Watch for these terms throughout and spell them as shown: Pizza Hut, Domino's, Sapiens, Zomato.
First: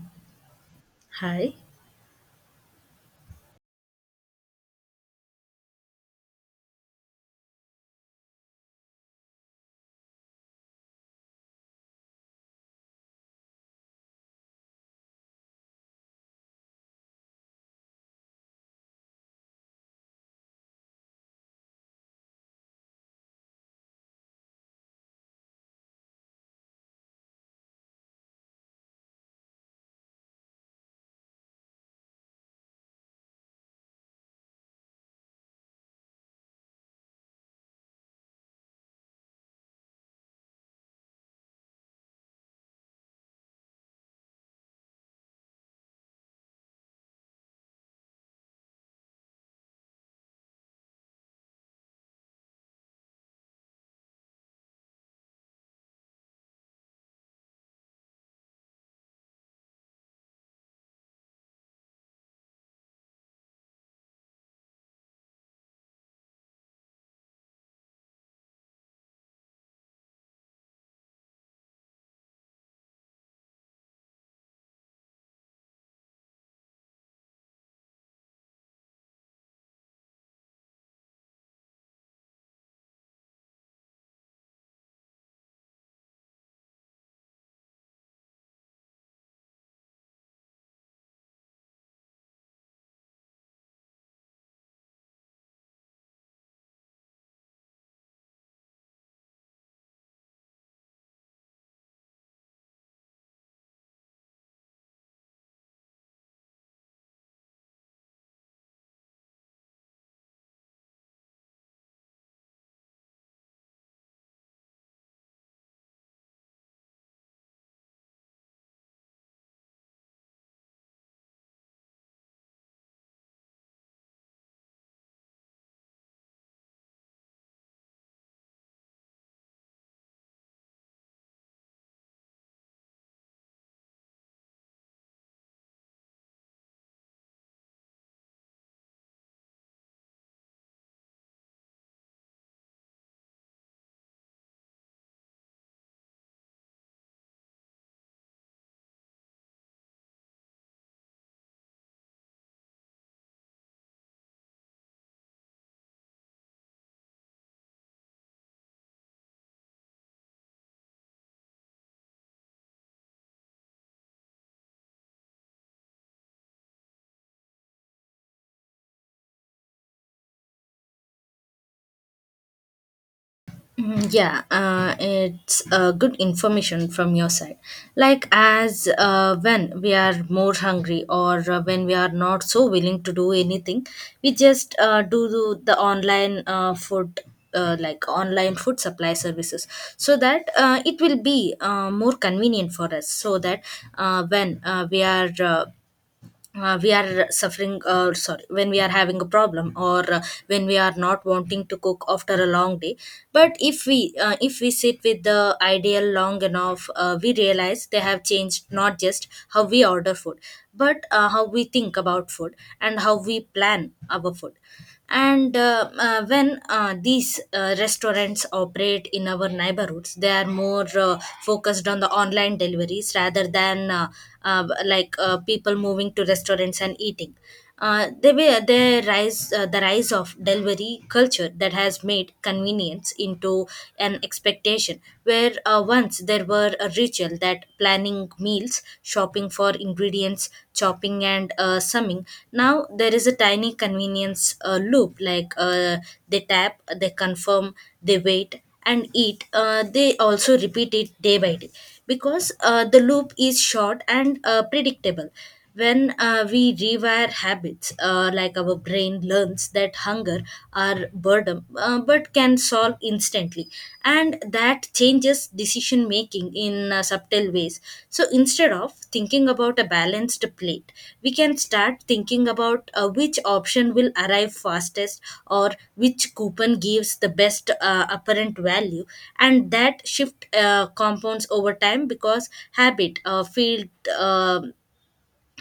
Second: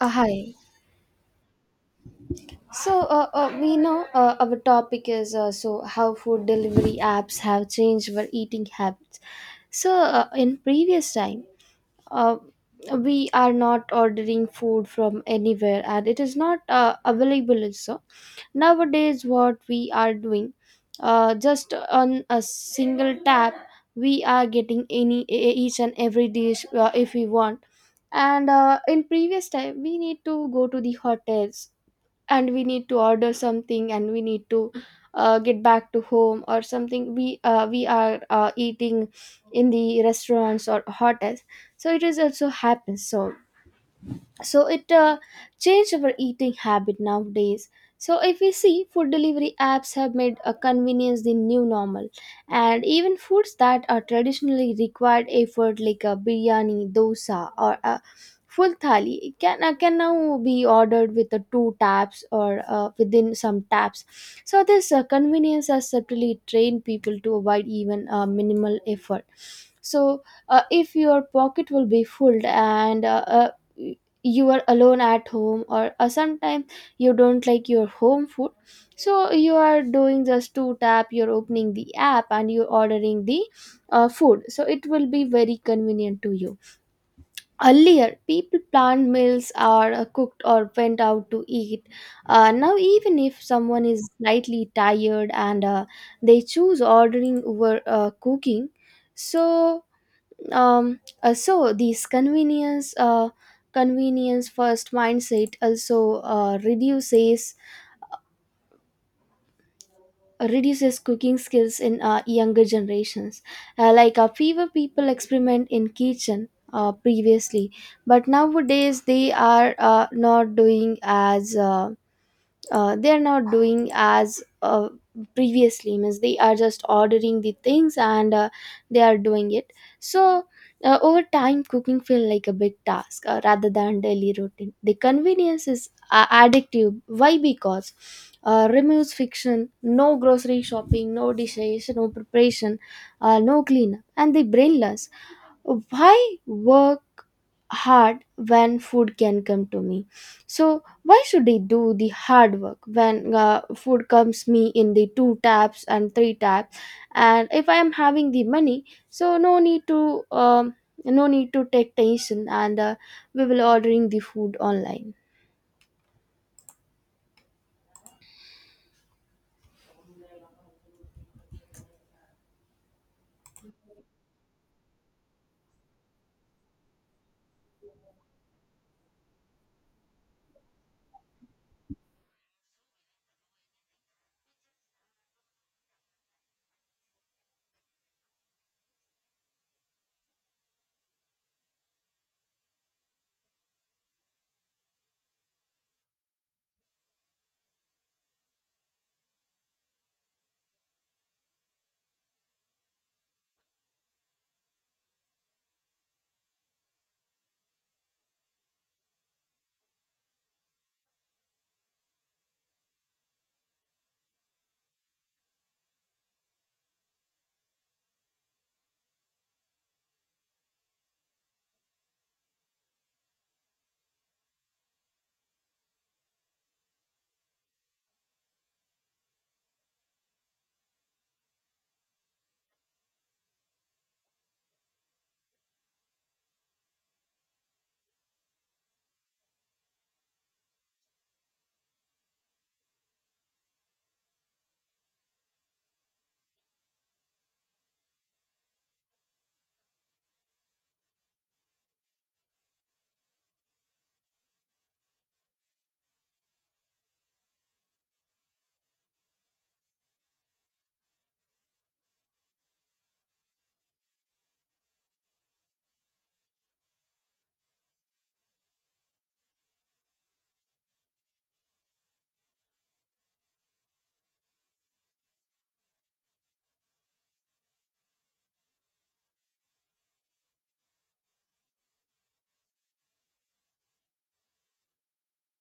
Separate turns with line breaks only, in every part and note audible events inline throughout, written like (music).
Hi.
Hi.
So we know our topic is so how food delivery apps have changed our eating habits. So, in previous time, uh, we are not ordering food from anywhere and it is not available also. Nowadays, what we are doing, just on a single tap, we are getting any each and every dish if we want. And in previous time, we need to go to the hotels and we need to order something and we need to get back to home, or something we are eating in the restaurants or hotels. It is also happens. It changed our eating habit nowadays. So if we see, food delivery apps have made a convenience the new normal, and even foods that are traditionally required effort like a biryani, dosa or a full thali can now be ordered with the two taps or within some taps. So this convenience has certainly trained people to avoid even minimal effort. So if your pocket will be full, and you are alone at home or sometimes you don't like your home food, so you are doing just two tap, you're opening the app and you're ordering the food, so it will be very convenient to you. Earlier people planned meals are cooked or went out to eat. Now even if someone is slightly tired and they choose ordering over cooking. So um uh, so these convenience uh convenience first mindset also reduces cooking skills in younger generations. Fewer people experiment in kitchen previously, but nowadays they are not doing as uh, they are not doing as uh, previously. Means they are just ordering the things and they are doing it. So over time cooking feel like a big task rather than daily routine. The convenience is addictive, why? Because removes fiction, no grocery shopping, no dishes, no preparation, no cleanup, and the brainless why work hard when food can come to me? So why should I do the hard work when food comes me in the two taps and three taps? And if I am having the money, so no need to no need to take tension, and we will ordering the food online.
Yeah, it's good information from your side. Like, as when we are more hungry or when we are not so willing to do anything, we just do the online food, like online food supply services, so that it will be more convenient for us. So that when we are suffering sorry, when we are having a problem or when we are not wanting to cook after a long day. But if we sit with the ideal long enough, we realize they have changed not just how we order food, but how we think about food and how we plan our food. And when these restaurants operate in our neighborhoods, they are more focused on the online deliveries rather than like people moving to restaurants and eating. They were the rise of delivery culture that has made convenience into an expectation, where once there were a ritual that planning meals, shopping for ingredients, chopping and summing. Now there is a tiny convenience loop, like they tap, they confirm, they wait and eat. They also repeat it day by day because the loop is short and predictable. When we rewire habits, like our brain learns that hunger or boredom, but can solve instantly, and that changes decision making in subtle ways. So instead of thinking about a balanced plate, we can start thinking about which option will arrive fastest or which coupon gives the best apparent value, and that shift compounds over time because habit field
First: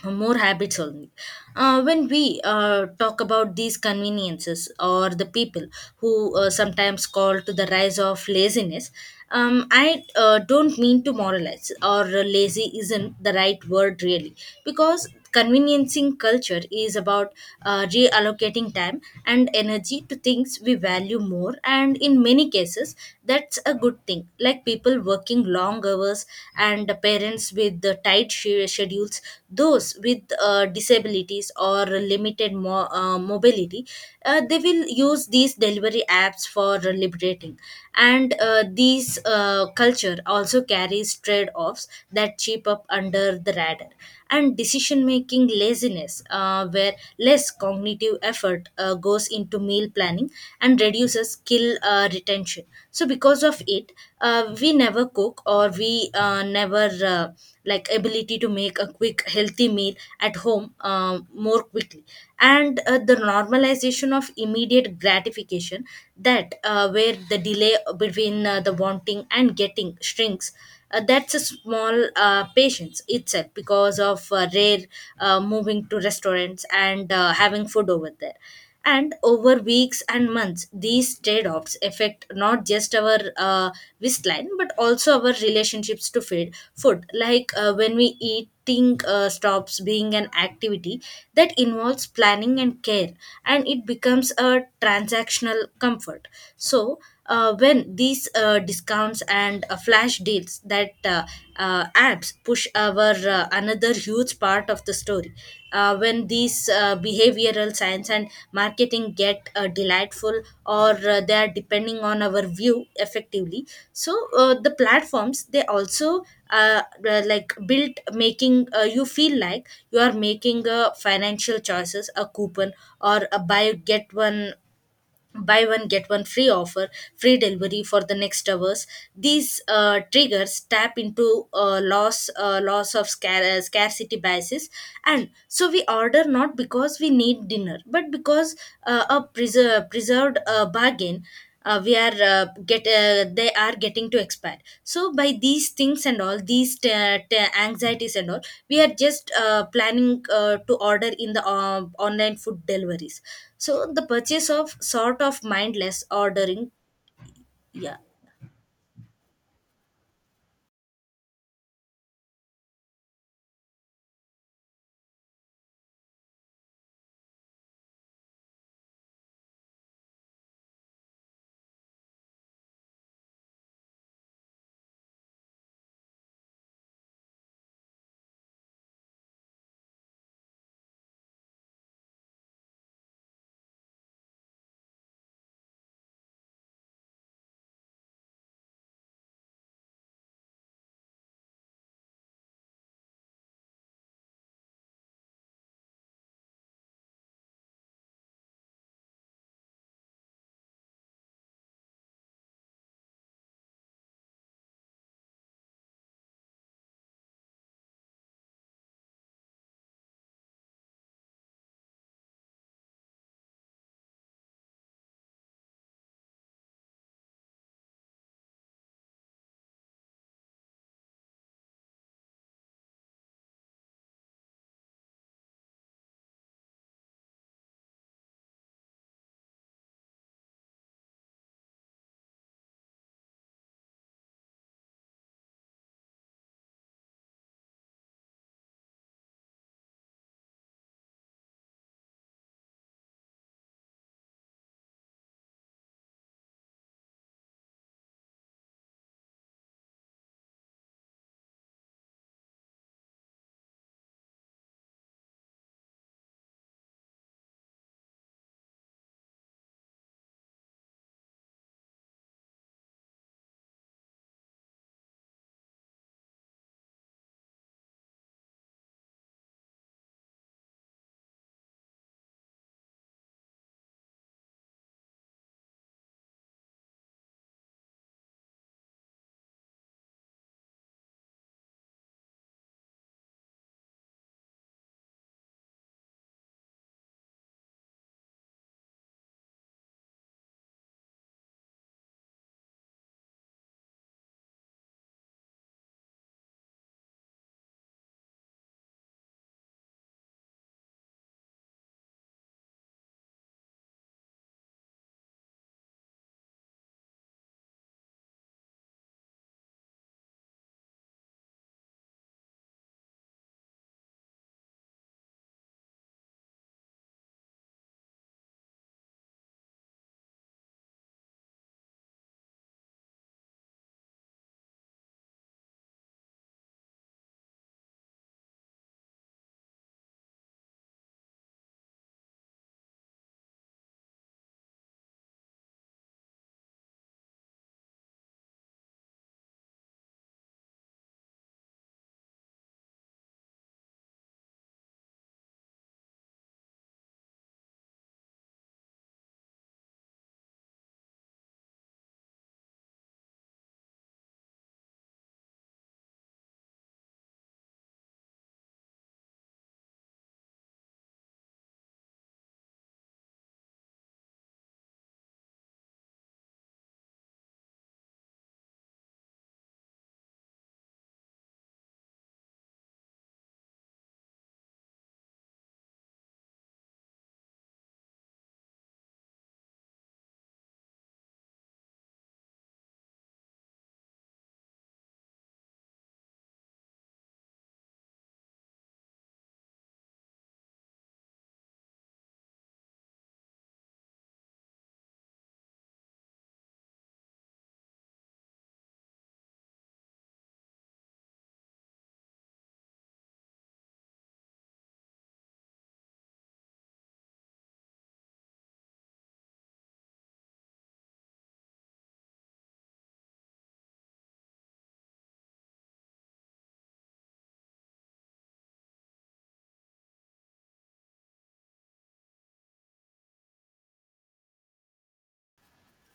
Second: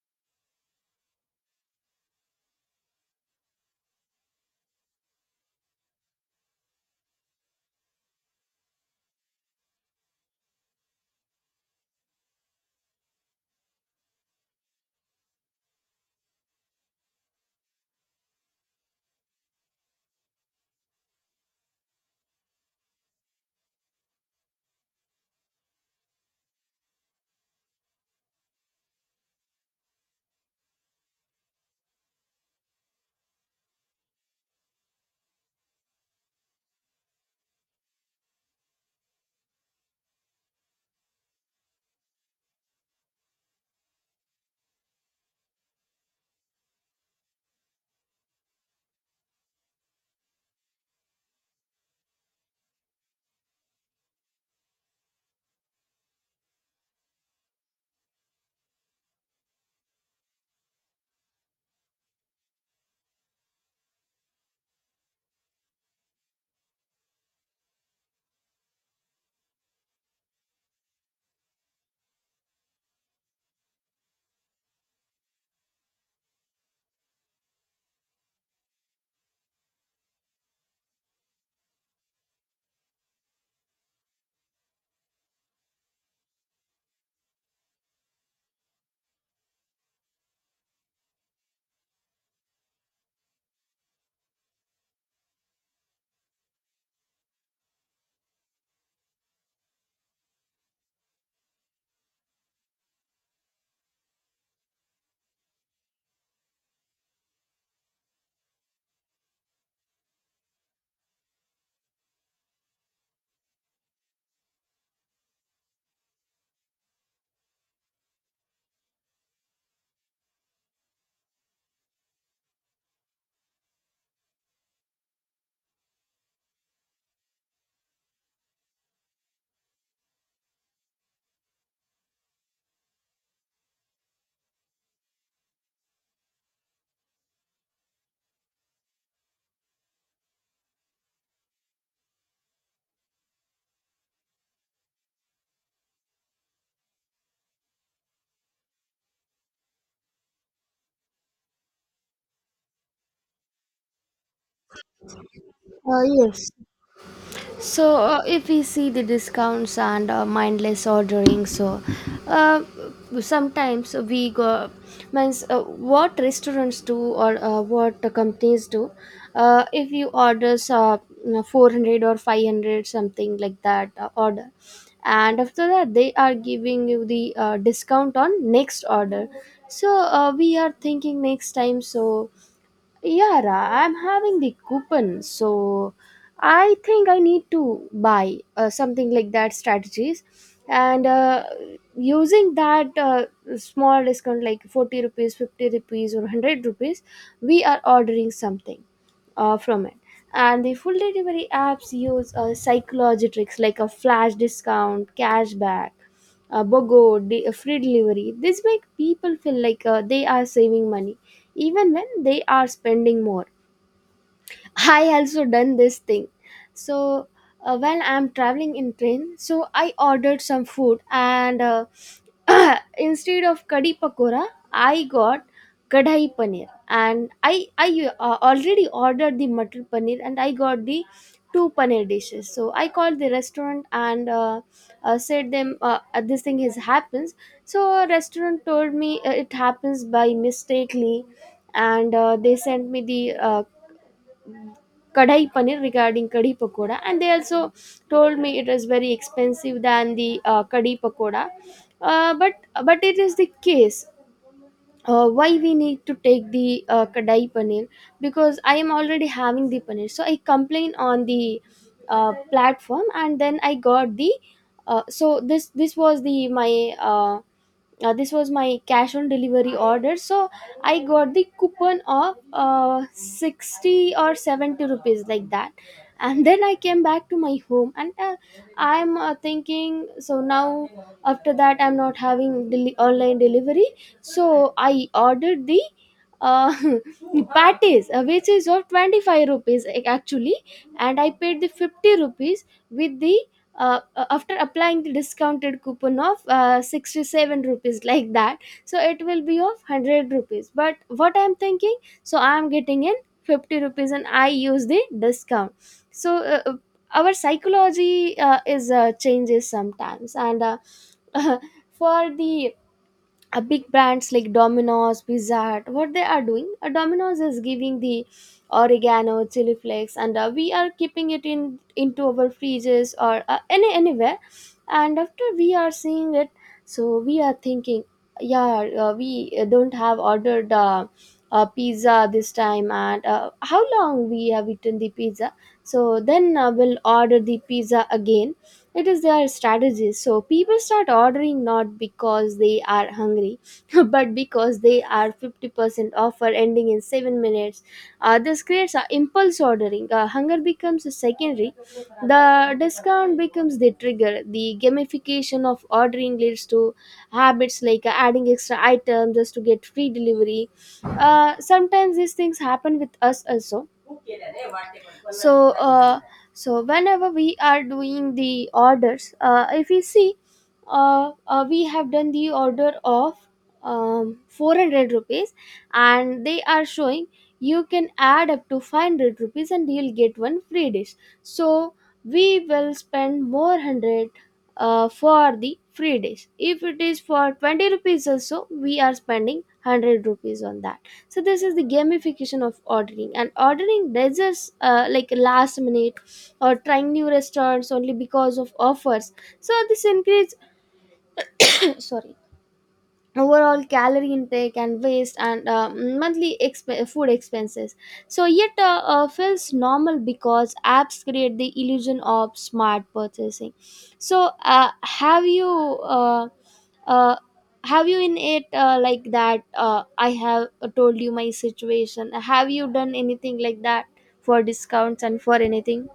more habits only. When we talk about these conveniences or the people who sometimes call to the rise of laziness, I don't mean to moralize, or lazy isn't the right word really, because conveniencing culture is about reallocating time and energy to things we value more, and in many cases that's a good thing, like people working long hours and the parents with the tight schedules, those with disabilities or limited mobility. They will use these delivery apps for liberating. And these culture also carries trade-offs that cheap sweep up under the radar, and decision making laziness where less cognitive effort goes into meal planning and reduces skill retention. So because of it, we never cook, or we never like ability to make a quick healthy meal at home more quickly. And the normalization of immediate gratification, that where the delay between the wanting and getting shrinks, that's a small patience itself because of rare moving to restaurants and having food over there. And over weeks and months, these trade offs affect not just our waistline but also our relationships to feed food. Like when we eating stops being an activity that involves planning and care, and it becomes a transactional comfort. So, when these discounts and flash deals that apps push our another huge part of the story, when these behavioral science and marketing get delightful or they are depending on our view effectively. So the platforms, they also uh, like built making you feel like you are making a financial choices, a coupon or a buy one get one free offer, free delivery for the next hours. These triggers tap into loss of scarcity biases, and so we order not because we need dinner but because a preserved bargain we are get they are getting to expire. So by these things and all these anxieties and all, we are just planning to order in the online food deliveries. So the purchase of sort of mindless
Yes.
ordering,
So,
yeah,
if we see the discounts and mindless ordering, so uh, sometimes we go, means what restaurants do, or what the companies do, if you order 400 or 500, something like that, order, and after that, they are giving you the discount on next order. So, we are thinking next time, so Yara, I'm having the coupon, so I think I need to buy something like that strategies, and using that small discount like 40 rupees, 50 rupees, or 100 rupees, we are ordering something from it. And the full delivery apps use psychology tricks like a flash discount, cashback, BOGO, free delivery. This make people feel like they are saving money even when they are spending more. I also done this thing. So when I'm traveling in train, so I ordered some food and (clears throat) instead of kadhi pakora, I got kadhai paneer, and I already ordered the matar paneer and I got the two paneer dishes. So I called the restaurant and said them this thing is happens. So restaurant told me it happens by mistakenly, and they sent me the uh, kadai paneer regarding kadhi pakoda, and they also told me it is very expensive than the kadhi pakoda. But but it is the case. Why we need to take the kadai paneer? Because I am already having the paneer. So I complain on the platform, and then I got the so this was the my uh, this was my cash on delivery order. So I got the coupon of 60 or 70 rupees like that, and then I came back to my home, and I'm thinking, so now after that I'm not having online delivery. So I ordered the uh, (laughs) patties, which is of 25 rupees actually, and I paid the 50 rupees with the after applying the discounted coupon of 67 rupees (laughs) like that. So it will be of 100 rupees. But what I am thinking, so I am getting in 50 rupees and I use the discount. So our psychology is changes sometimes, and (laughs) for the big brands like Domino's, Pizza Hut, what they are doing, Domino's is giving the oregano, chili flakes, and we are keeping it in into our fridges or anywhere. And after we are seeing it, so we are thinking, yeah, we don't have ordered pizza this time, and how long we have eaten the pizza. So then we'll order the pizza again. It is their strategy. So people start ordering not because they are hungry, (laughs) but because they are 50% offer ending in 7 minutes. This creates a impulse ordering. Hunger becomes secondary. The discount becomes the trigger. The gamification of ordering leads to habits like adding extra items just to get free delivery. Sometimes these things happen with us also. So so whenever we are doing the orders, if we see we have done the order of 400 rupees, and they are showing you can add up to 500 rupees and you'll get one free dish. So we will spend more 100 for the free dish. If it is for 20 rupees also, we are spending 100 rupees on that. So this is the gamification of ordering, and ordering there's just like last minute, or trying new restaurants only because of offers. So this encourages (coughs) (clears throat) sorry overall calorie intake and waste, and monthly food expenses. So yet feels normal because apps create the illusion of smart purchasing. So uh, uh, have you in it like that, I have told you my situation, have you done anything like that for discounts and for anything?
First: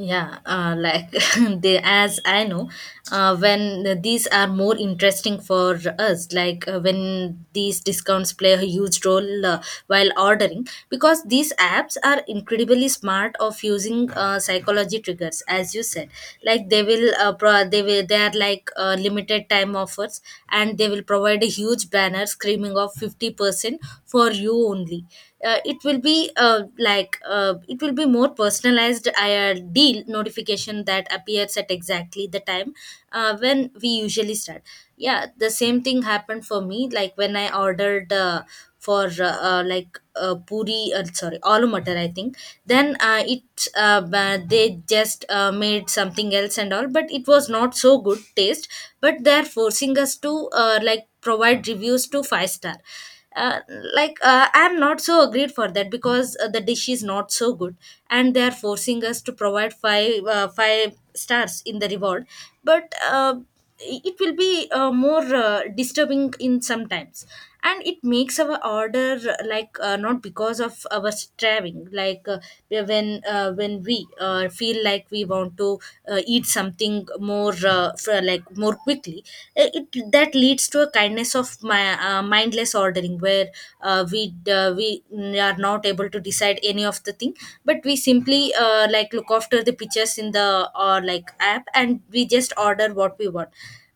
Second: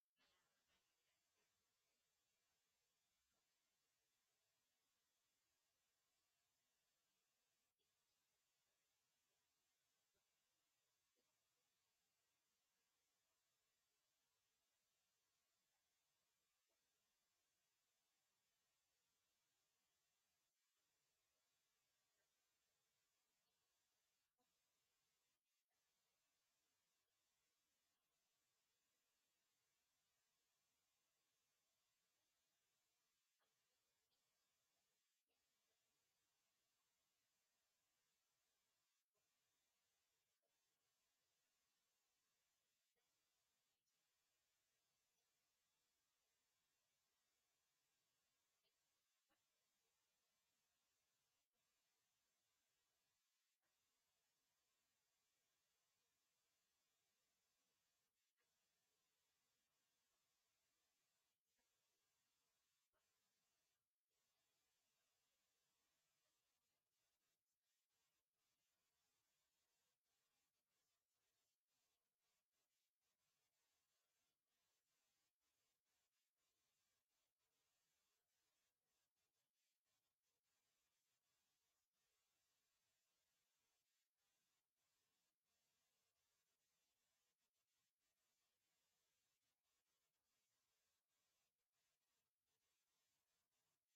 yeah, like (laughs) they, as I know, when these are more interesting for us, like when these discounts play a huge role while ordering, because these apps are incredibly smart of using psychology triggers, as you said, like they will they will, they are like limited time offers, and they will provide a huge banner screaming of 50% for you only. It will be like it will be more personalized deal notification that appears at exactly the time when we usually start. Yeah, the same thing happened for me, like when I ordered for like puri sorry, aloo matar I think. Then they just made something else and all but it was not so good taste. But they're forcing us to like provide reviews to five star. uh, like I'm not so agreed for that because the dish is not so good, and they are forcing us to provide five stars in the reward. But it will be more disturbing in sometimes, and it makes our order like not because of our striving, like when we feel like we want to eat something more for, like more quickly. That leads to a kindness of my mindless ordering where we are not able to decide any of the thing but we simply like look after the pictures in the or like app, and we just order what we want.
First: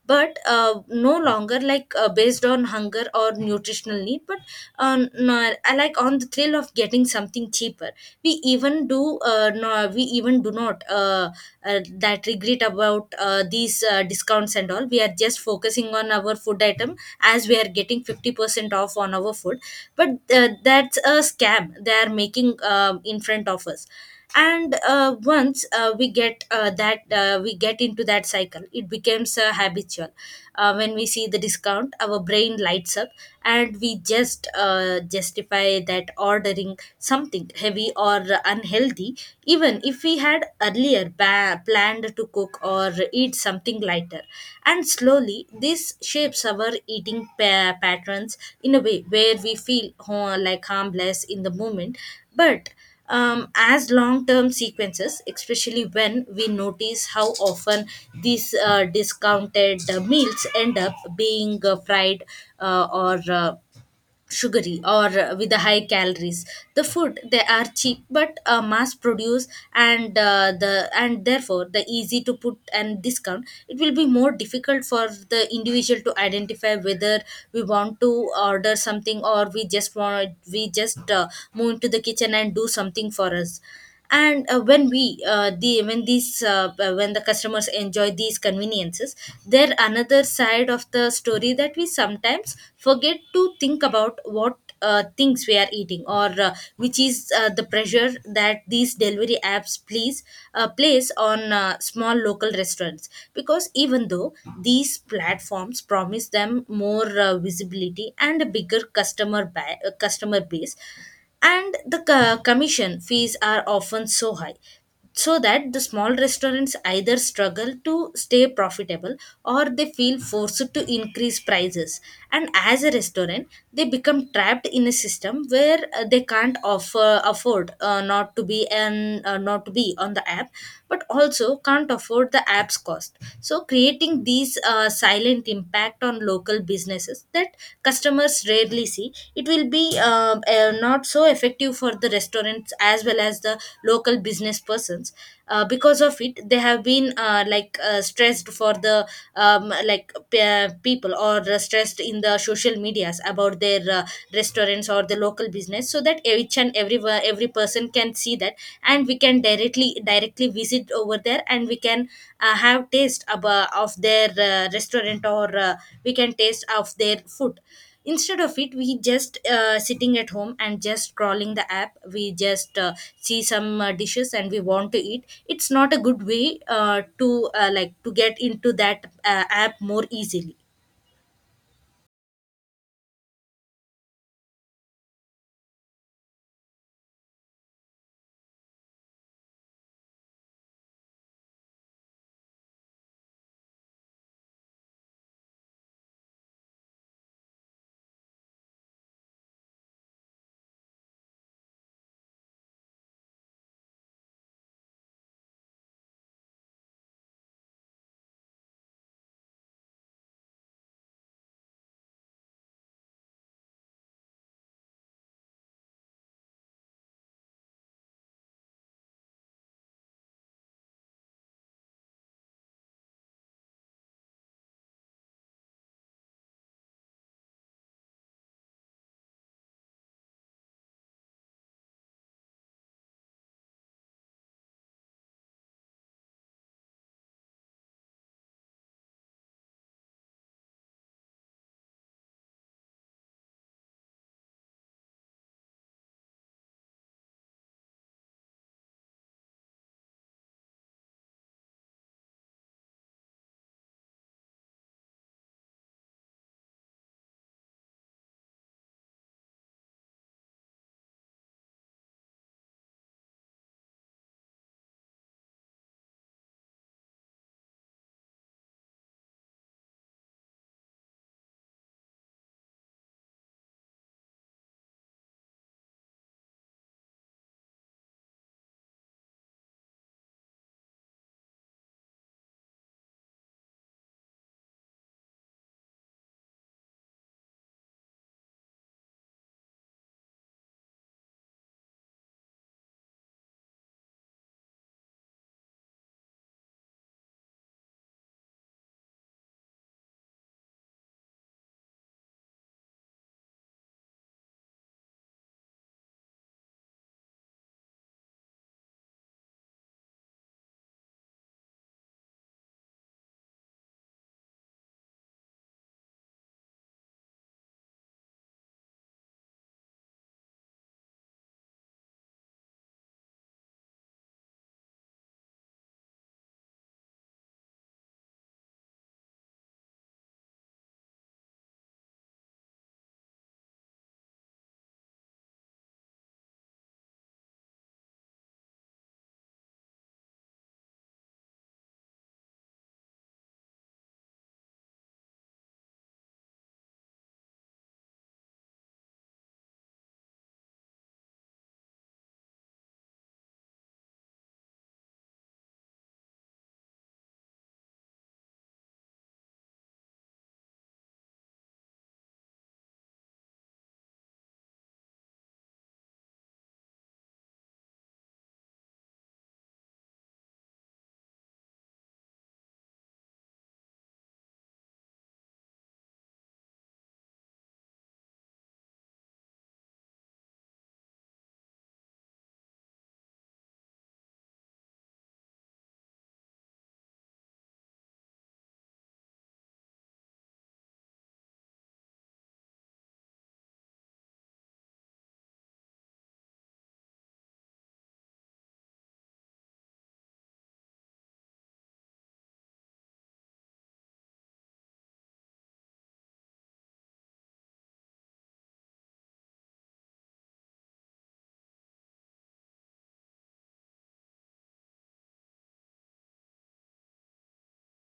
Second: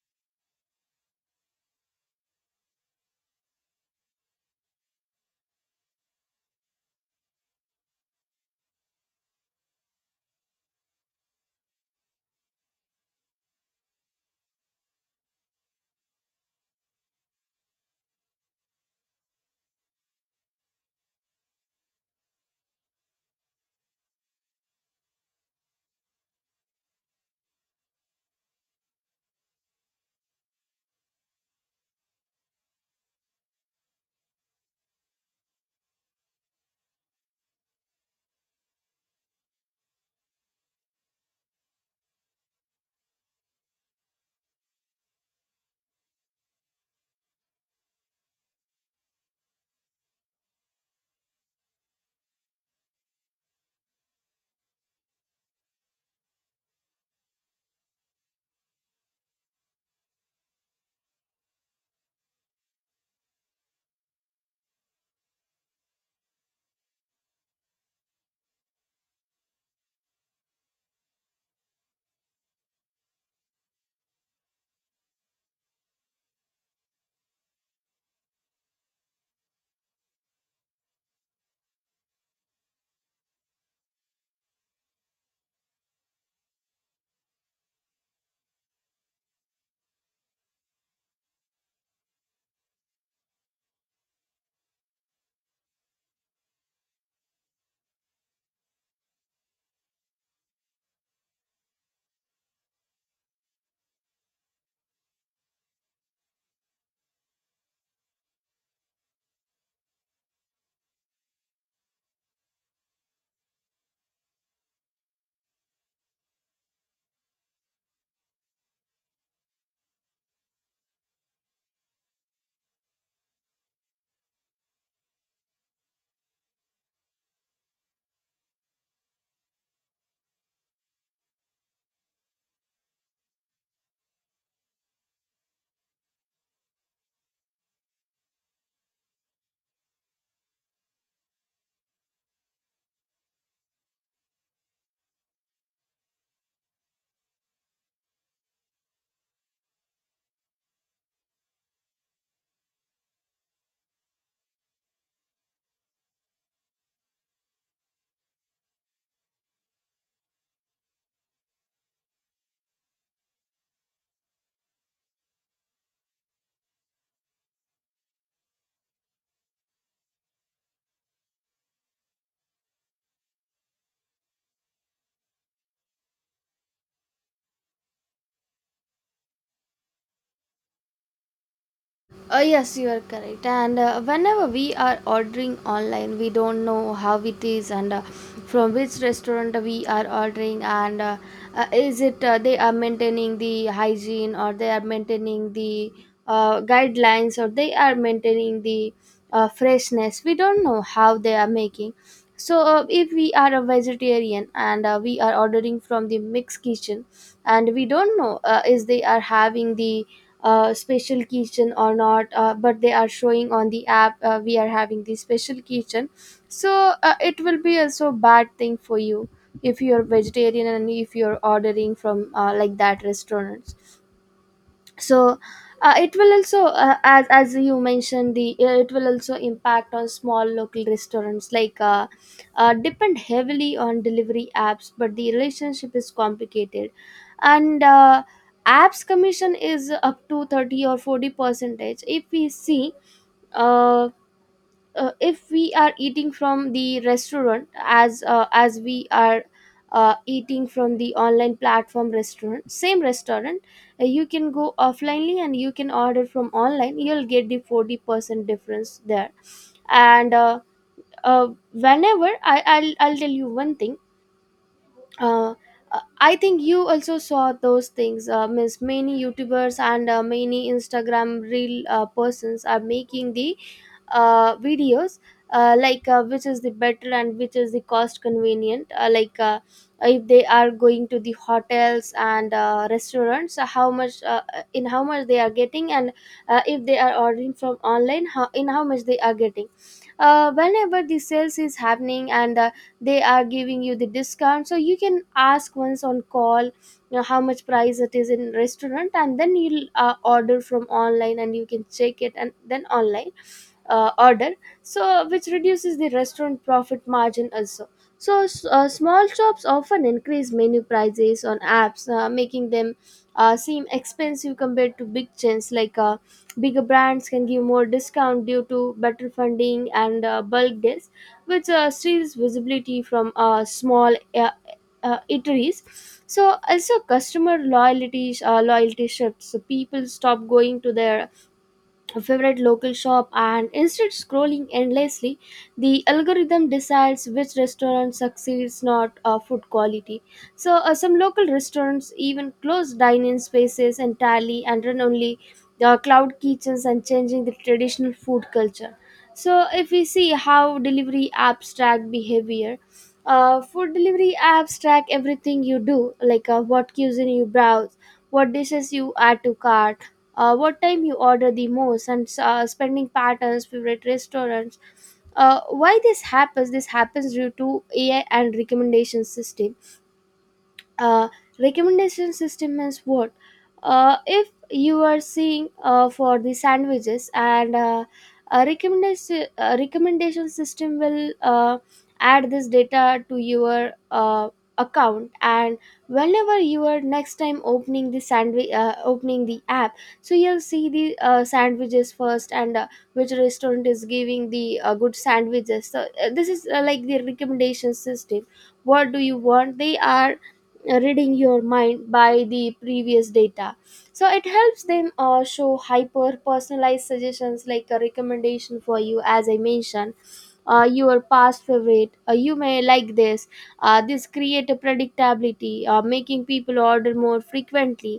But no longer like based on hunger or nutritional need but on no, I like on the thrill of getting something cheaper. We even do we even do not that regret about these discounts and all. We are just focusing on our food item, as we are getting 50% off on our food. But that's a scam they are making in front of us. And once we get that we get into that cycle, it becomes habitual. When we see the discount, our brain lights up and we just justify that ordering something heavy or unhealthy, even if we had earlier planned to cook or eat something lighter. And slowly this shapes our eating patterns in a way where we feel like harmless in the moment, but as long term sequences, especially when we notice how often these discounted meals end up being fried or sugary or with the high calories. The food they are cheap but mass produced, and therefore the easy to put and discount, it will be more difficult for the individual to identify whether we want to order something or we just move into the kitchen and do something for us. And when these when the customers enjoy these conveniences, there another side of the story that we sometimes forget to think about what things we are eating, or which is the pressure that these delivery apps please place on small local restaurants. Because even though these platforms promise them more visibility and a bigger customer base, and the commission fees are often so high, so that the small restaurants either struggle to stay profitable or they feel forced to increase prices. And as a restaurant, they become trapped in a system where they can't offer afford not to be on the app but also can't afford the app's cost, so creating these silent impact on local businesses that customers rarely see. It will be not so effective for the restaurants as well as the local business persons. Because of it, they have been like stressed for the people, or stressed in the social medias about their restaurants or the local business, so that each and every person can see that, and we can directly visit over there, and we can have taste of their restaurant, or we can taste of their food. Instead of it, we just sitting at home and just scrolling the app. We just see some dishes and we want to eat. It's not a good way to like to get into that app more easily.
Yes, you are correct. And whenever we are ordering online, we don't know how it is, and from which restaurant we are ordering, and is it they are maintaining the hygiene, or they are maintaining the guidelines, or they are maintaining the freshness. We don't know how they are making. So, if we are a vegetarian and we are ordering from the mixed kitchen, and we don't know is they are having the special kitchen or not, but they are showing on the app we are having the special kitchen. So it will be also a bad thing for you if you're vegetarian and if you're ordering from like that restaurant. So it will also as you mentioned the it will also impact on small local restaurants, like depend heavily on delivery apps, but the relationship is complicated. And apps commission is up to 30 or 40 percentage if we see. uh, if we are eating from the restaurant, as we are eating from the online platform restaurant, same restaurant, you can go offlinely and you can order from online, you'll get the 40% difference there. And whenever I'll tell you one thing. uh, I think you also saw those things. Means many YouTubers and many Instagram real persons are making the videos which is the better and which is the cost convenient. If they are going to the hotels and restaurants, how much in how much they are getting, and if they are ordering from online, how in how much they are getting. Whenever the sales is happening and they are giving you the discount, so you can ask once on call, you know, how much price it is in restaurant, and then you'll order from online and you can check it and then online order, so which reduces the restaurant profit margin also. So small shops often increase menu prices on apps, making them seem expensive compared to big chains. Like bigger brands can give more discount due to better funding and bulk deals, which steals visibility from small eateries. So also customer loyalty loyalty shifts, so people stop going to their a favorite local shop and instead scrolling endlessly. The algorithm decides which restaurant succeeds, not food quality. So some local restaurants even close dine-in spaces entirely and run only the cloud kitchens, and changing the traditional food culture. So if we see how delivery apps track behavior, food delivery apps track everything you do, like what cuisine you browse, what dishes you add to cart, what time you order the most, and spending patterns, favorite restaurants. Why this happens? This happens due to AI and recommendation system. uh, Recommendation system is what? If you are seeing for the sandwiches, and a recommendation system will add this data to your account, and whenever you are next time opening the sandwich opening the app, so you'll see the sandwiches first, and which restaurant is giving the good sandwiches. So this is like the recommendation system. What do you want? They are reading your mind by the previous data. So it helps them show hyper personalized suggestions like a recommendation for you, as I mentioned. Your past favorite, you may like this. This create a predictability, making people order more frequently.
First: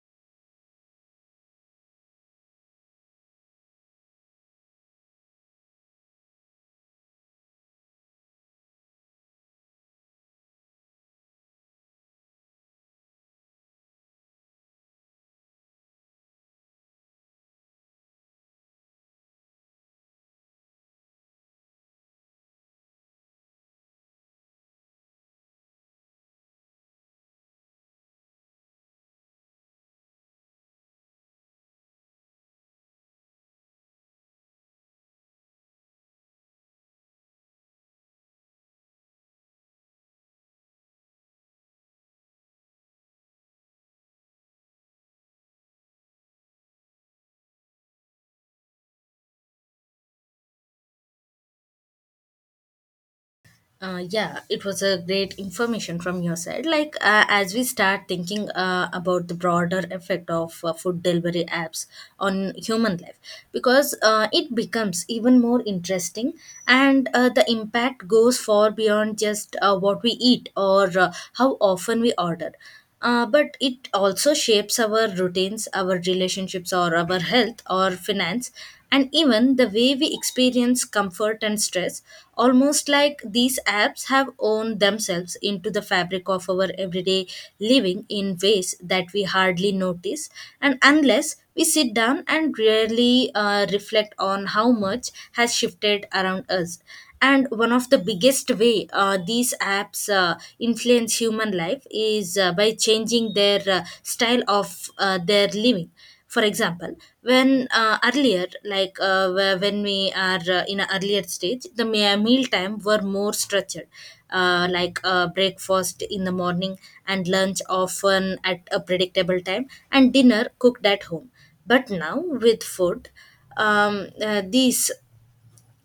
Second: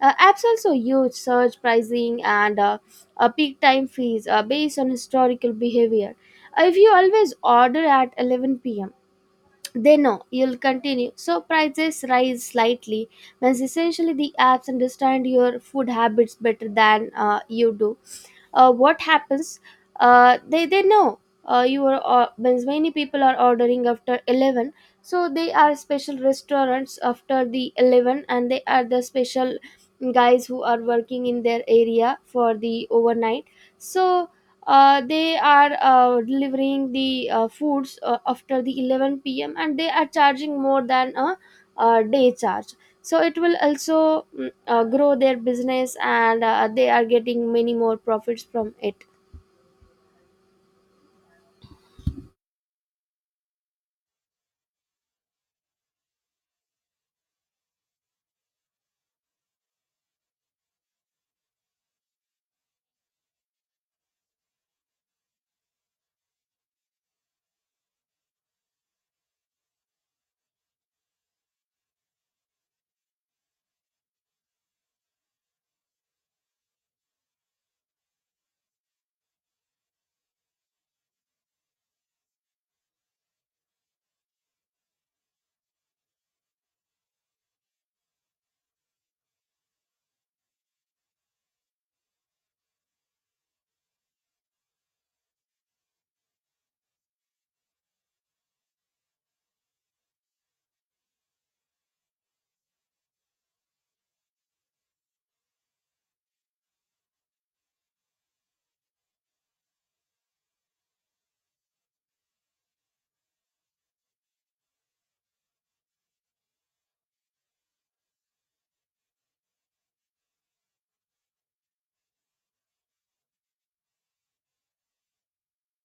Apps also use search pricing and peak time fees based on historical behavior. If you always order at 11 p.m., they know you'll continue, so prices rise slightly. Means essentially the apps understand your food habits better than you do. What happens? They know you are means many people are ordering after 11. So they are special restaurants after the 11, and they are the special guys who are working in their area for the overnight. So they are delivering the foods after the 11 p.m., and they are charging more than a, day charge. So it will also grow their business, and they are getting many more profits from it.
Yeah, it was a great information from your side. Like, as we start thinking about the broader effect of food delivery apps on human life, because it becomes even more interesting, and the impact goes far beyond just what we eat or how often we order. But it also shapes our routines, our relationships, or our health or finance and even the way we experience comfort and stress, almost like these apps have owned themselves into the fabric of our everyday living in ways that we hardly notice, and unless we sit down and really reflect on how much has shifted around us. And one of the biggest way these apps influence human life is by changing their style of their living. For example, when earlier like when we are in an earlier stage, the meal time were more structured, like breakfast in the morning and lunch often at a predictable time and dinner cooked at home. But now with food, these,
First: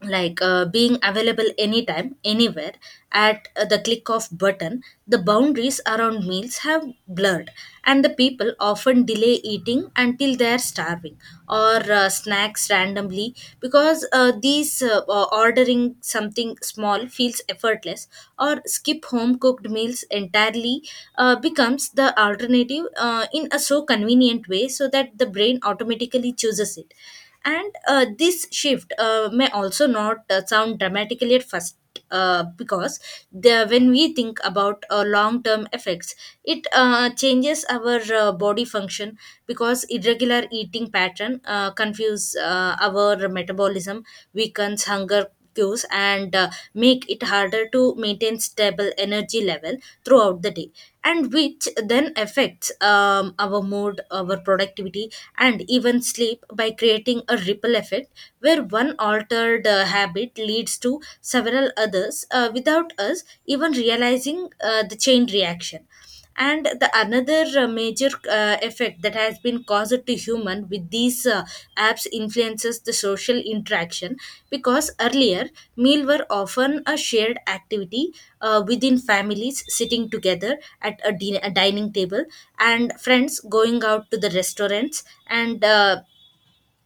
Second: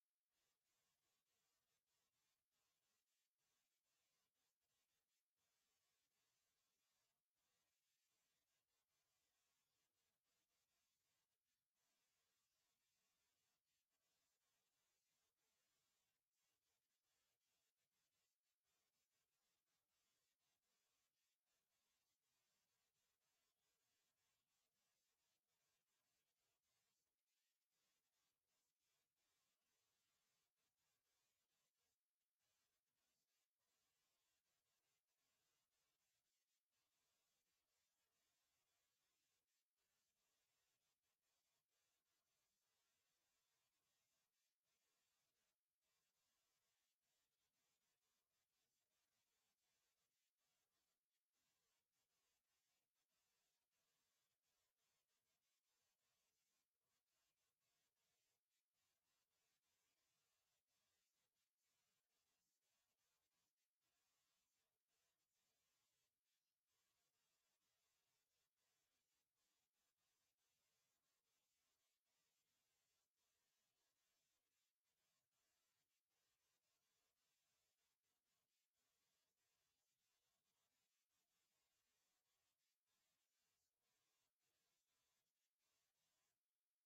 like being available anytime anywhere at the click of button, the boundaries around meals have blurred, and the people often delay eating until they are starving or snacks randomly because these ordering something small feels effortless, or skip home cooked meals entirely becomes the alternative in a so convenient way so that the brain automatically chooses it. And this shift may also not sound dramatically at first because when we think about long-term effects, it changes our body function because irregular eating pattern confuse our metabolism, weakens hunger cues and make it harder to maintain stable energy level throughout the day, and which then affects our mood, our productivity and even sleep by creating a ripple effect where one altered habit leads to several others without us even realizing the chain reaction. And the another major effect that has been caused to human with these apps influences the social interaction, because earlier meal were often a shared activity, within families sitting together at a dining table and friends going out to the restaurants, and uh,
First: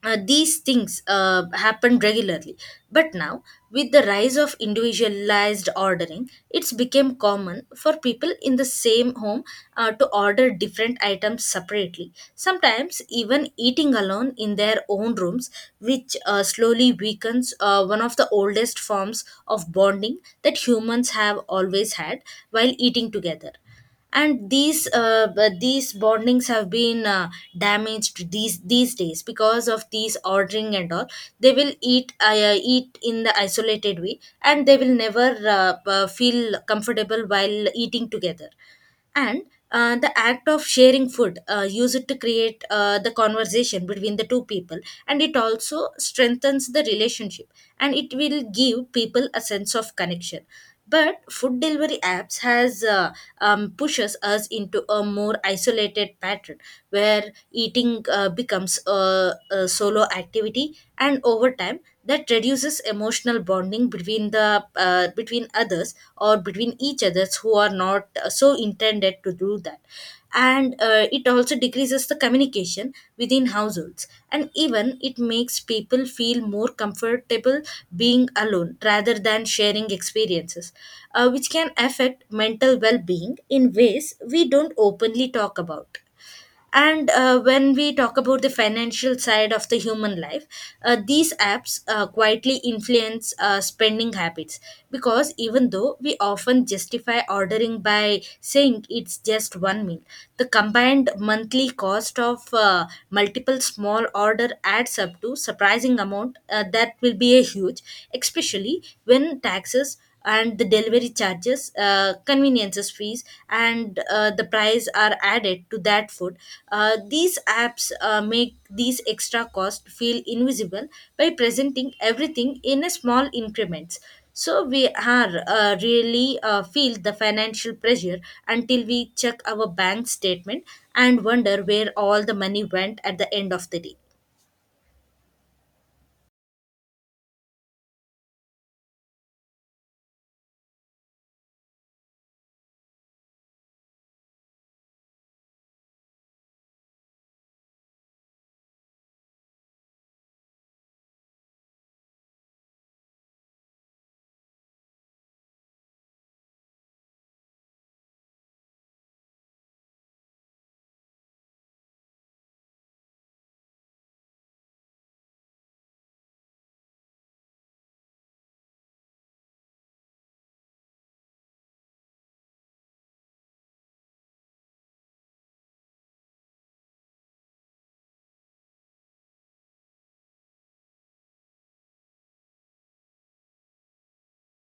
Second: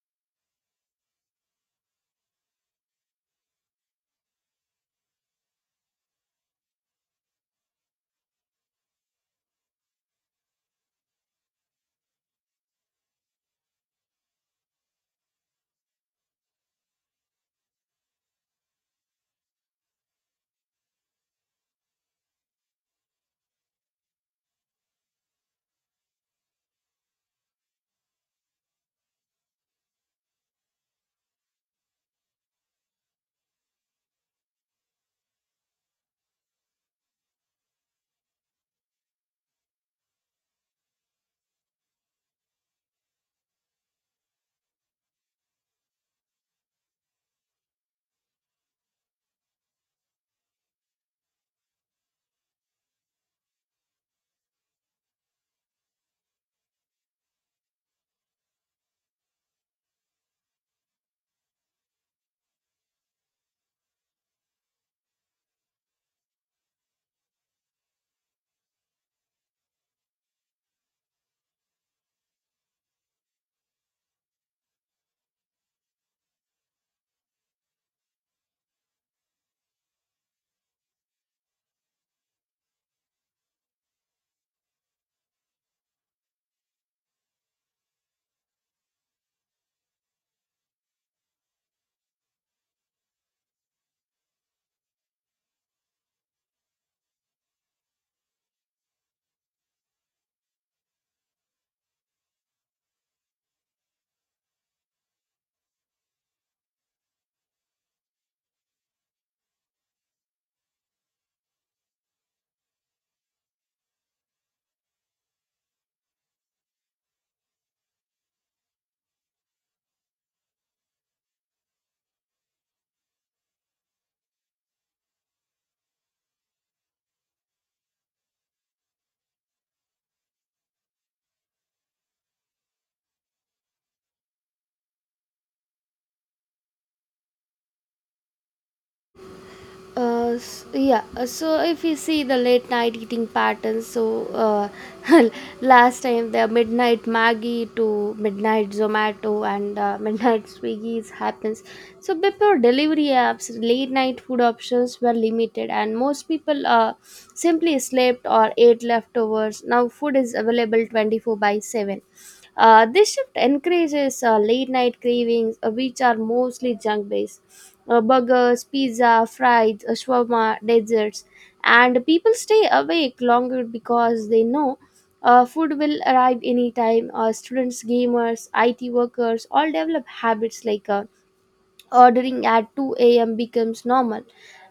uh, these things happen regularly. But now with the rise of individualized ordering, it's become common for people in the same home to order different items separately, sometimes even eating alone in their own rooms, which slowly weakens one of the oldest forms of bonding that humans have always had while eating together. And these these bondings have been damaged these days because of these ordering and all. They will eat eat in the isolated way and they will never feel comfortable while eating together. And the act of sharing food use it to create the conversation between the two people, and it also strengthens the relationship, and it will give people a sense of connection. But food delivery apps has pushes us into a more isolated pattern where eating becomes a solo activity, and over time that reduces emotional bonding between the between others or between each others who are not so intended to do that. And it also decreases the communication within households, and even it makes people feel more comfortable being alone rather than sharing experiences, which can affect mental well-being in ways we don't openly talk about. And when we talk about the financial side of the human life, these apps quietly influence spending habits, because even though we often justify ordering by saying it's just one meal, the combined monthly cost of multiple small order adds up to surprising amount that will be a huge, especially when taxes and the delivery charges, conveniences fees and the price are added to that food. These apps make these extra costs feel invisible by presenting everything in a small increments, so we are really feel the financial pressure until we check our bank statement and wonder where all the money went at the end of the day.
Yeah, so if you see the late night eating patterns, so (laughs) last time the midnight Maggie to midnight Zomato and (laughs) midnight Swiggy's happens. So before delivery apps, late night food options were limited, and most people simply slept or ate leftovers. Now food is available 24 by 7. This shift encourages late night cravings, which are mostly junk based. Burgers, pizza, fries, shawarma, desserts. And people stay awake longer because they know food will arrive anytime. Students, gamers, IT workers all develop habits like ordering at 2 a.m. becomes normal,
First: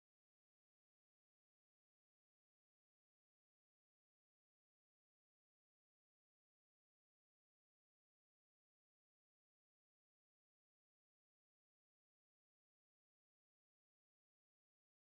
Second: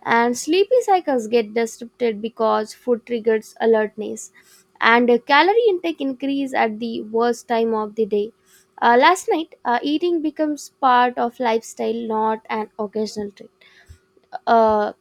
and sleepy cycles get disrupted because food triggers alertness, and calorie intake increase at the worst time of the day. Last night, eating becomes part of lifestyle, not an occasional treat. Uh,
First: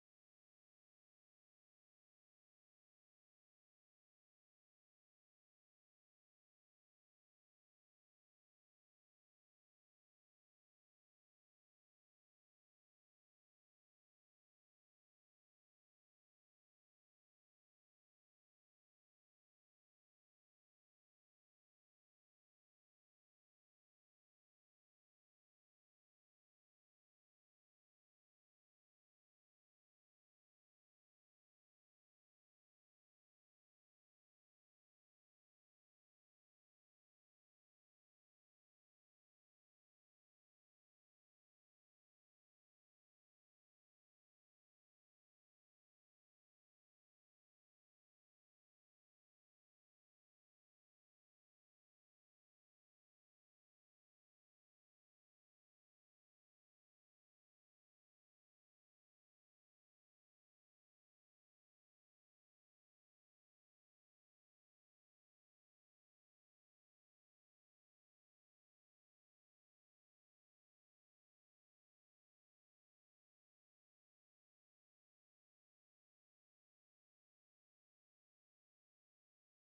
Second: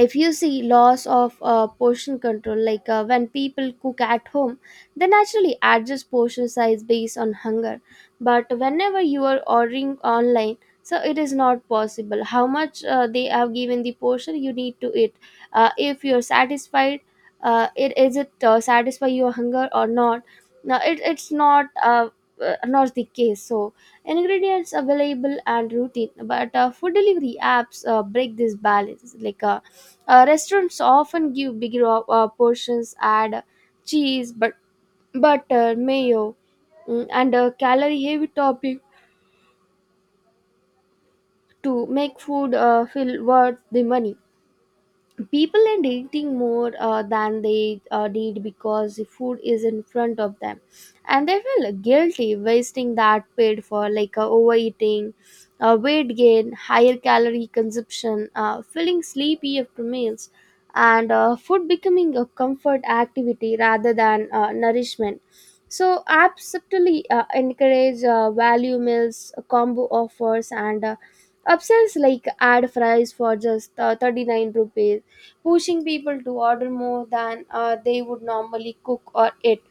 if you see loss of portion control, like when people cook at home, they naturally adjust portion size based on hunger. But whenever you are ordering online, so it is not possible how much they have given the portion you need to eat, if you're satisfied, it is it satisfy your hunger or not. Now it's not not the case. So ingredients available and routine, but food delivery apps break this balance. Like restaurants often give bigger portions, add cheese, but butter, mayo, and a calorie heavy topping to make food feel worth the money. People are eating more than they need because the food is in front of them, and they feel guilty wasting that paid for. Like overeating, weight gain, higher calorie consumption, feeling sleepy after meals, and food becoming a comfort activity rather than nourishment. So apps subtly encourage value meals combo offers and upsells like add fries for just 39 rupees, pushing people to order more than they would normally cook or eat.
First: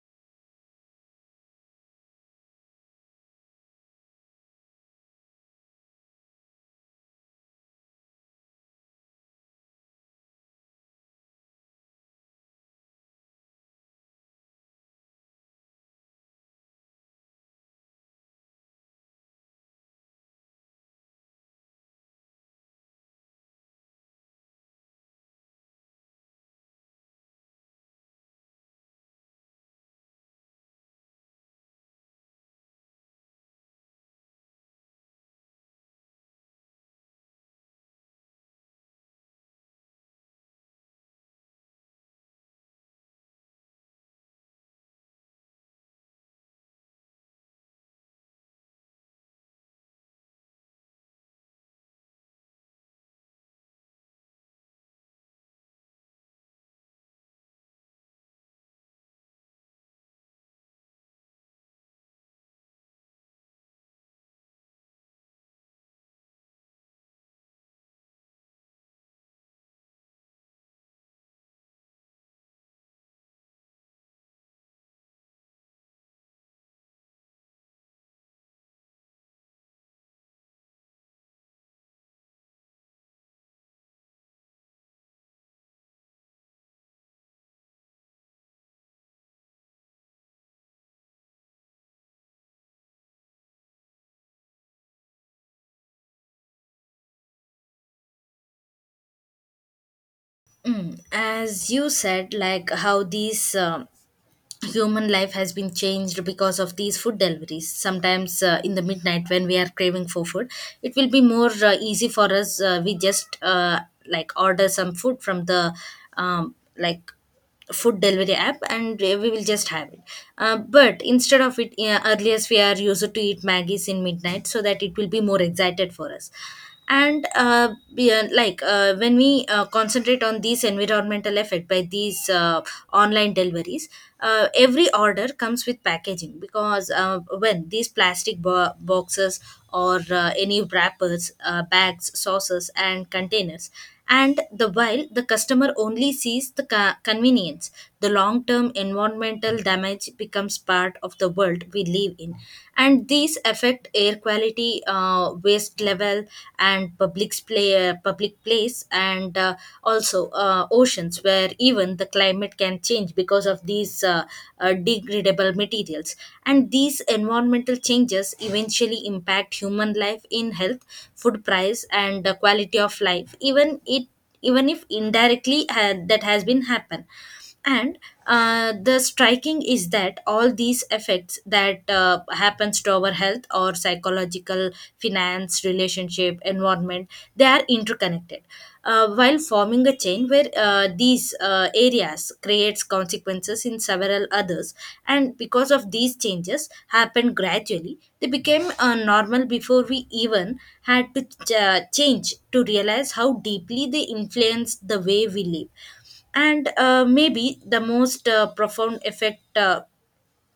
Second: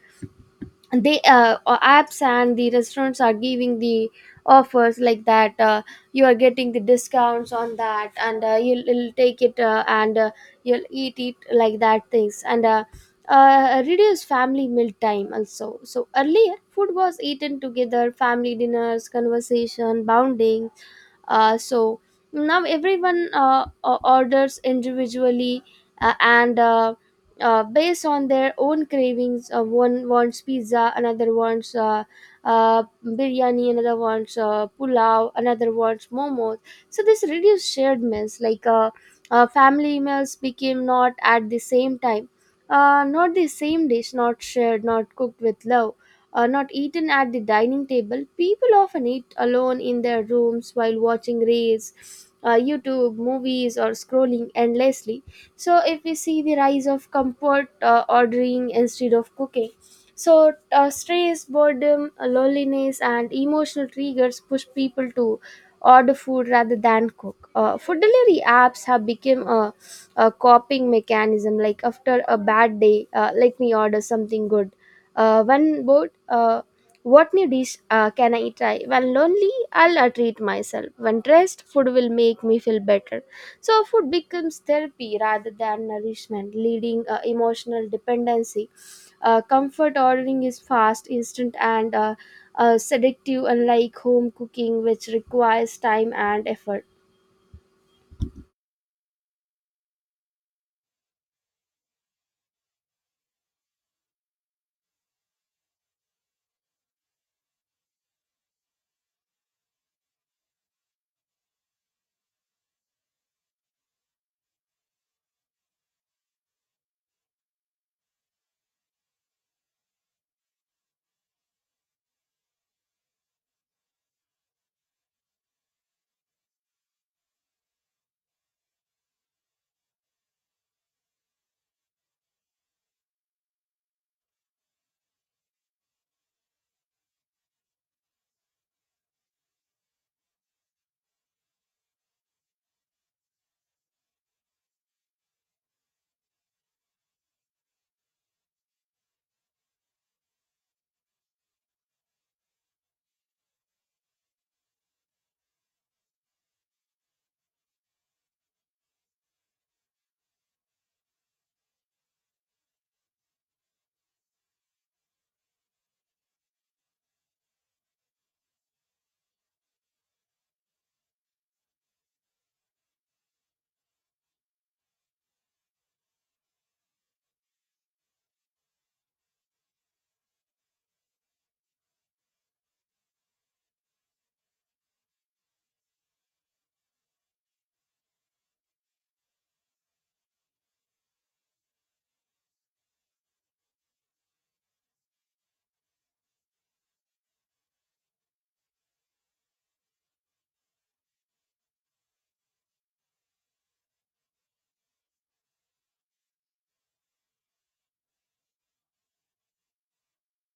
They apps and the restaurants are giving the offers like that. You are getting the discounts on that, and you'll take it and you'll eat it like that things and. Reduce family meal time also. So earlier, food was eaten together, family dinners, conversation, bounding, so now everyone orders individually, and based on their own cravings. One wants pizza, another wants biryani, another wants pulao, another wants momos. So this reduced shared meals. Like family meals became not at the same time, not the same dish, not shared, not cooked with love, are not eaten at the dining table. People often eat alone in their rooms while watching reels, YouTube, movies, or scrolling endlessly. So, if we see the rise of comfort ordering instead of cooking, so stress, boredom, loneliness, and emotional triggers push people to order food rather than cook. Food delivery apps have become a coping mechanism. Like after a bad day, let me order something good. When bored, what new dish can I try? When lonely, I'll treat myself. When stressed, food will make me feel better. So food becomes therapy rather than nourishment, leading emotional dependency. Comfort ordering is fast, instant, and seductive, unlike home cooking, which requires time and effort.
Mm, as you said, like how these human life has been changed because of these food deliveries. Sometimes in the midnight when we are craving for food, it will be more easy for us. We just like order some food from the like food delivery app and we will just have it. But instead of it, earlier we are used to eat maggies in midnight so that it will be more excited for us. And like when we concentrate on these environmental effect by these online deliveries, every order comes with packaging, because when these plastic boxes or any wrappers, bags, saucers and containers, and the while the customer only sees the convenience, the long term environmental damage becomes part of the world we live in. And these affect air quality, waste level and public place and also oceans, where even the climate can change because of these degradable materials. And these environmental changes eventually impact human life in health, food price and the quality of life, even it even if indirectly that has been happened. And the striking is that all these effects that happens to our health or psychological, finance, relationship, environment, they are interconnected, while forming a chain where these areas creates consequences in several others. And because of these changes happened gradually, they became normal before we even had to change to realize how deeply they influence the way we live. And maybe the most profound effect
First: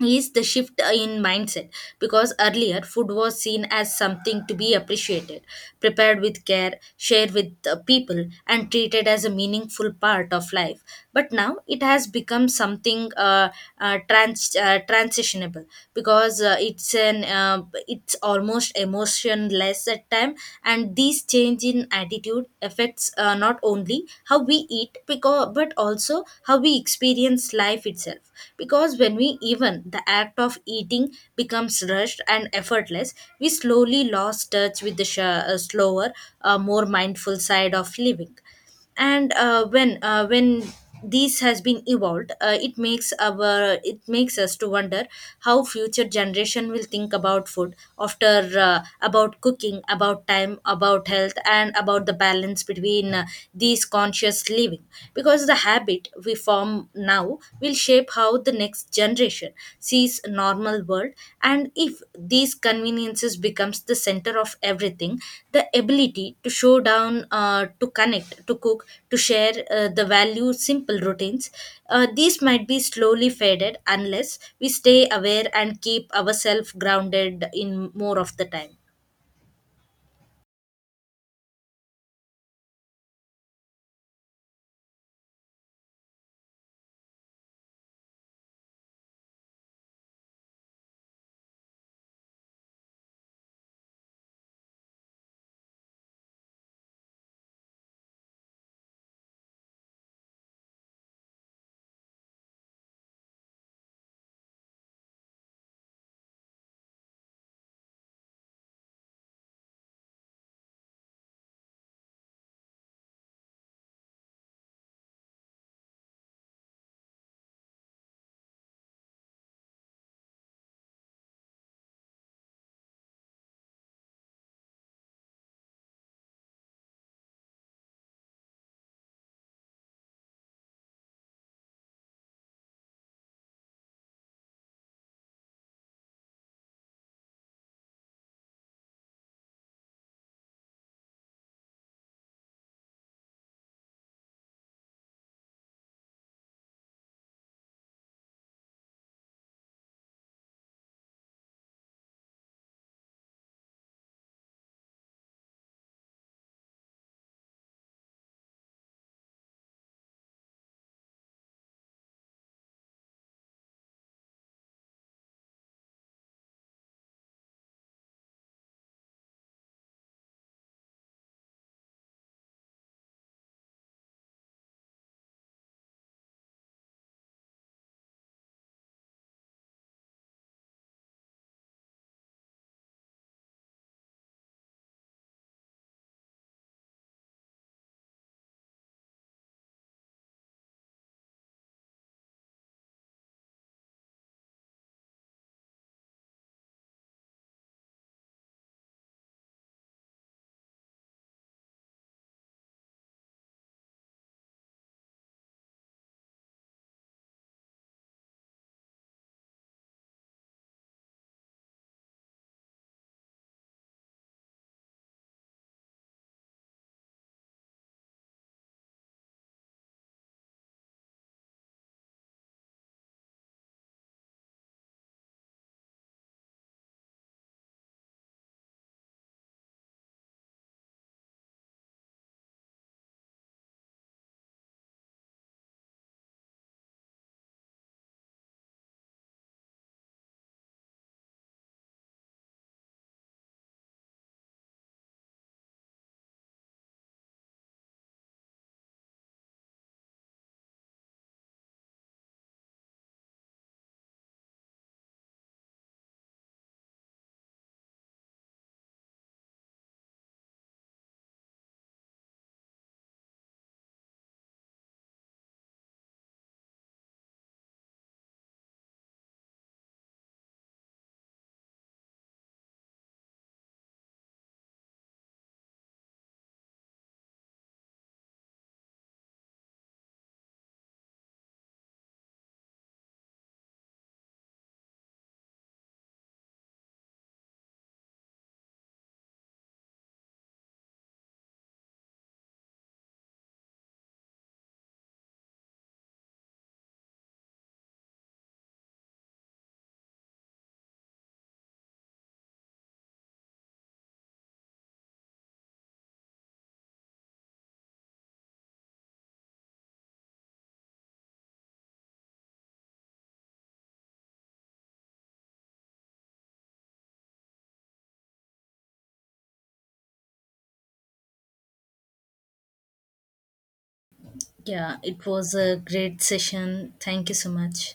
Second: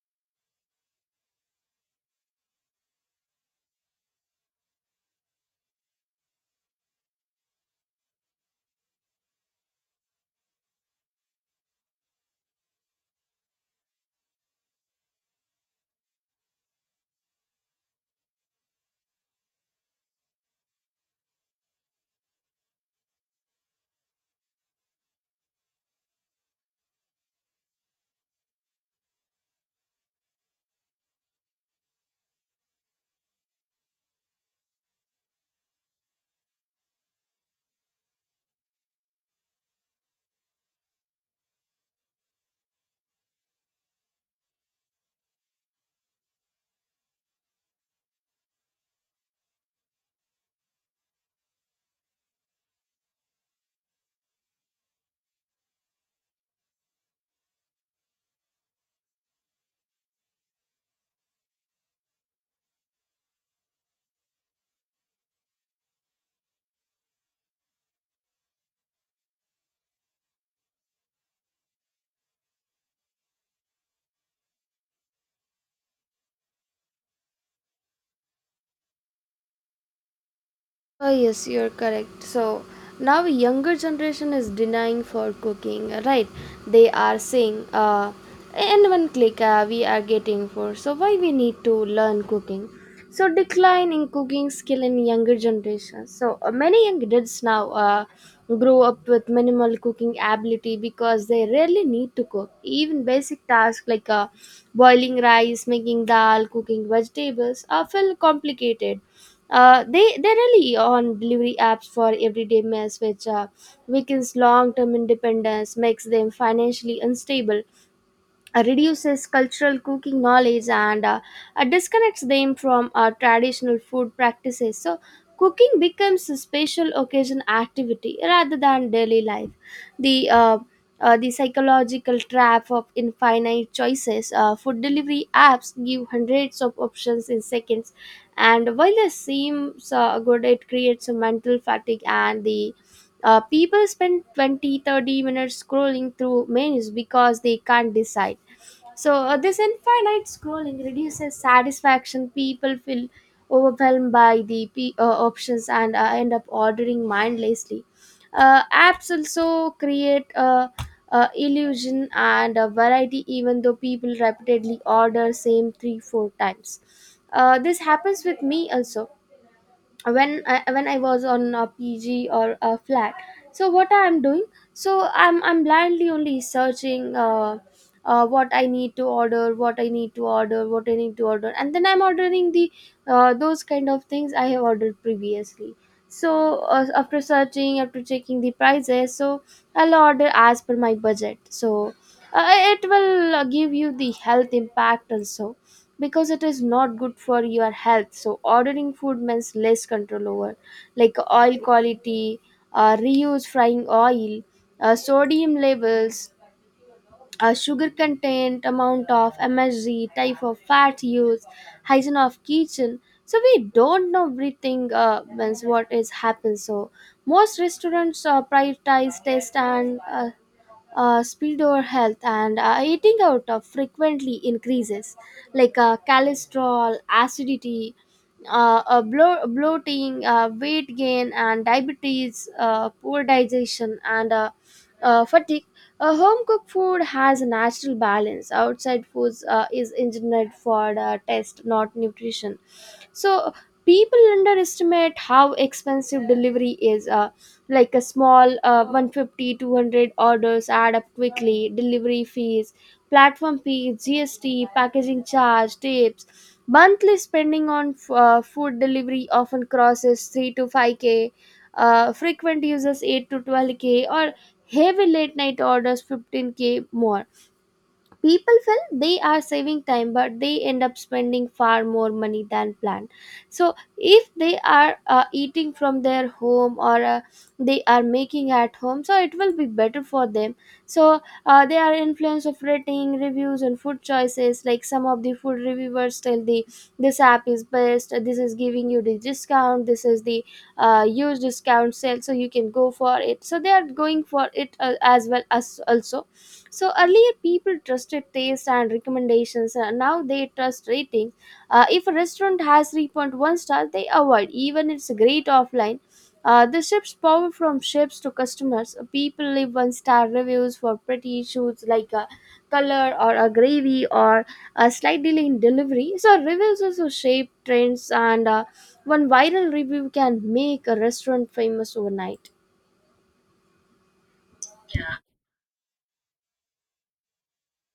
is the shift in mindset, because earlier food was seen as something to be appreciated, prepared with care, shared with people and treated as a meaningful part of life. But now it has become something transitionable, because it's almost emotionless at time. And this change in attitude affects not only how we eat because but also how we experience life itself, because when we, even the act of eating becomes rushed and effortless, we slowly lost touch with the slower, more mindful side of living. And when this has been evolved, it makes our, it makes us to wonder how future generation will think about food after about cooking, about time, about health and about the balance between these conscious living, because the habit we form now will shape how the next generation sees a normal world. And if these conveniences becomes the center of everything, the ability to show down to connect, to cook, to share the value simple routines, these might be slowly faded unless we stay aware and keep ourselves grounded in more of the time.
Oh, yes, you're correct. So now younger generation is denying for cooking, right? They are saying, in one click we are getting for. So why we need to learn cooking? So decline in cooking skill in younger generation. So many young kids now grow up with minimal cooking ability because they rarely need to cook. Even basic tasks like boiling rice, making dal, cooking vegetables are feel complicated. They rely on delivery apps for everyday meals, which weakens long-term independence, makes them financially unstable, reduces cultural cooking knowledge, and disconnects them from traditional food practices. So, cooking becomes a special occasion activity rather than daily life. The uh, the psychological trap of infinite choices. Food delivery apps give hundreds of options in seconds, and while this seems good, it creates a mental fatigue. And the people spend 20-30 minutes scrolling through menus because they can't decide. So, this infinite scrolling reduces satisfaction. People feel overwhelmed by the options and end up ordering mindlessly. Apps also create a illusion and a variety, even though people repeatedly order same 3-4 times. This happens with me also when when I was on a PG or a flat. So what I'm doing? So I'm blindly only searching what I need to order, what I need to order, what I need to order, and then I'm ordering the those kind of things I have ordered previously. So after searching, after checking the prices, so I'll order as per my budget. So it will give you the health impact also, because it is not good for your health. So ordering food means less control over, like, oil quality, reuse frying oil, sodium levels, sugar content, amount of MSG, type of fat used, hygiene of kitchen. So we don't know everything means what is happened. So most restaurants prioritize taste and speed over health, and eating out of frequently increases like cholesterol, acidity, bloating, weight gain and diabetes, poor digestion, and fatigue. Home cooked food has a natural balance. Outside foods is engineered for taste, not nutrition. So people underestimate how expensive delivery is. Like a small 150 200 orders add up quickly. Delivery fees, platform fees, GST, packaging charge, tips. Monthly spending on food delivery often crosses 3 to 5k, frequent users 8 to 12k, or heavy late night orders 15k more. People feel they are saving time, but they end up spending far more money than planned. So if they are eating from their home, or they are making at home, so it will be better for them. So they are influence of rating reviews and food choices. Like some of the food reviewers tell the this app is best, this is giving you the discount, this is the huge discount sale, so you can go for it, so they are going for it, as well as also. So earlier people trusted taste and recommendations. Now they trust rating. If a restaurant has 3.1 stars, they avoid even it's great offline. The ship's power from ships to customers. People leave one star reviews for pretty issues like a color or a gravy or a slight delay in delivery. So reviews also shape trends, and one viral review can make a restaurant famous overnight.
Yeah, it was a great session, thank you so much.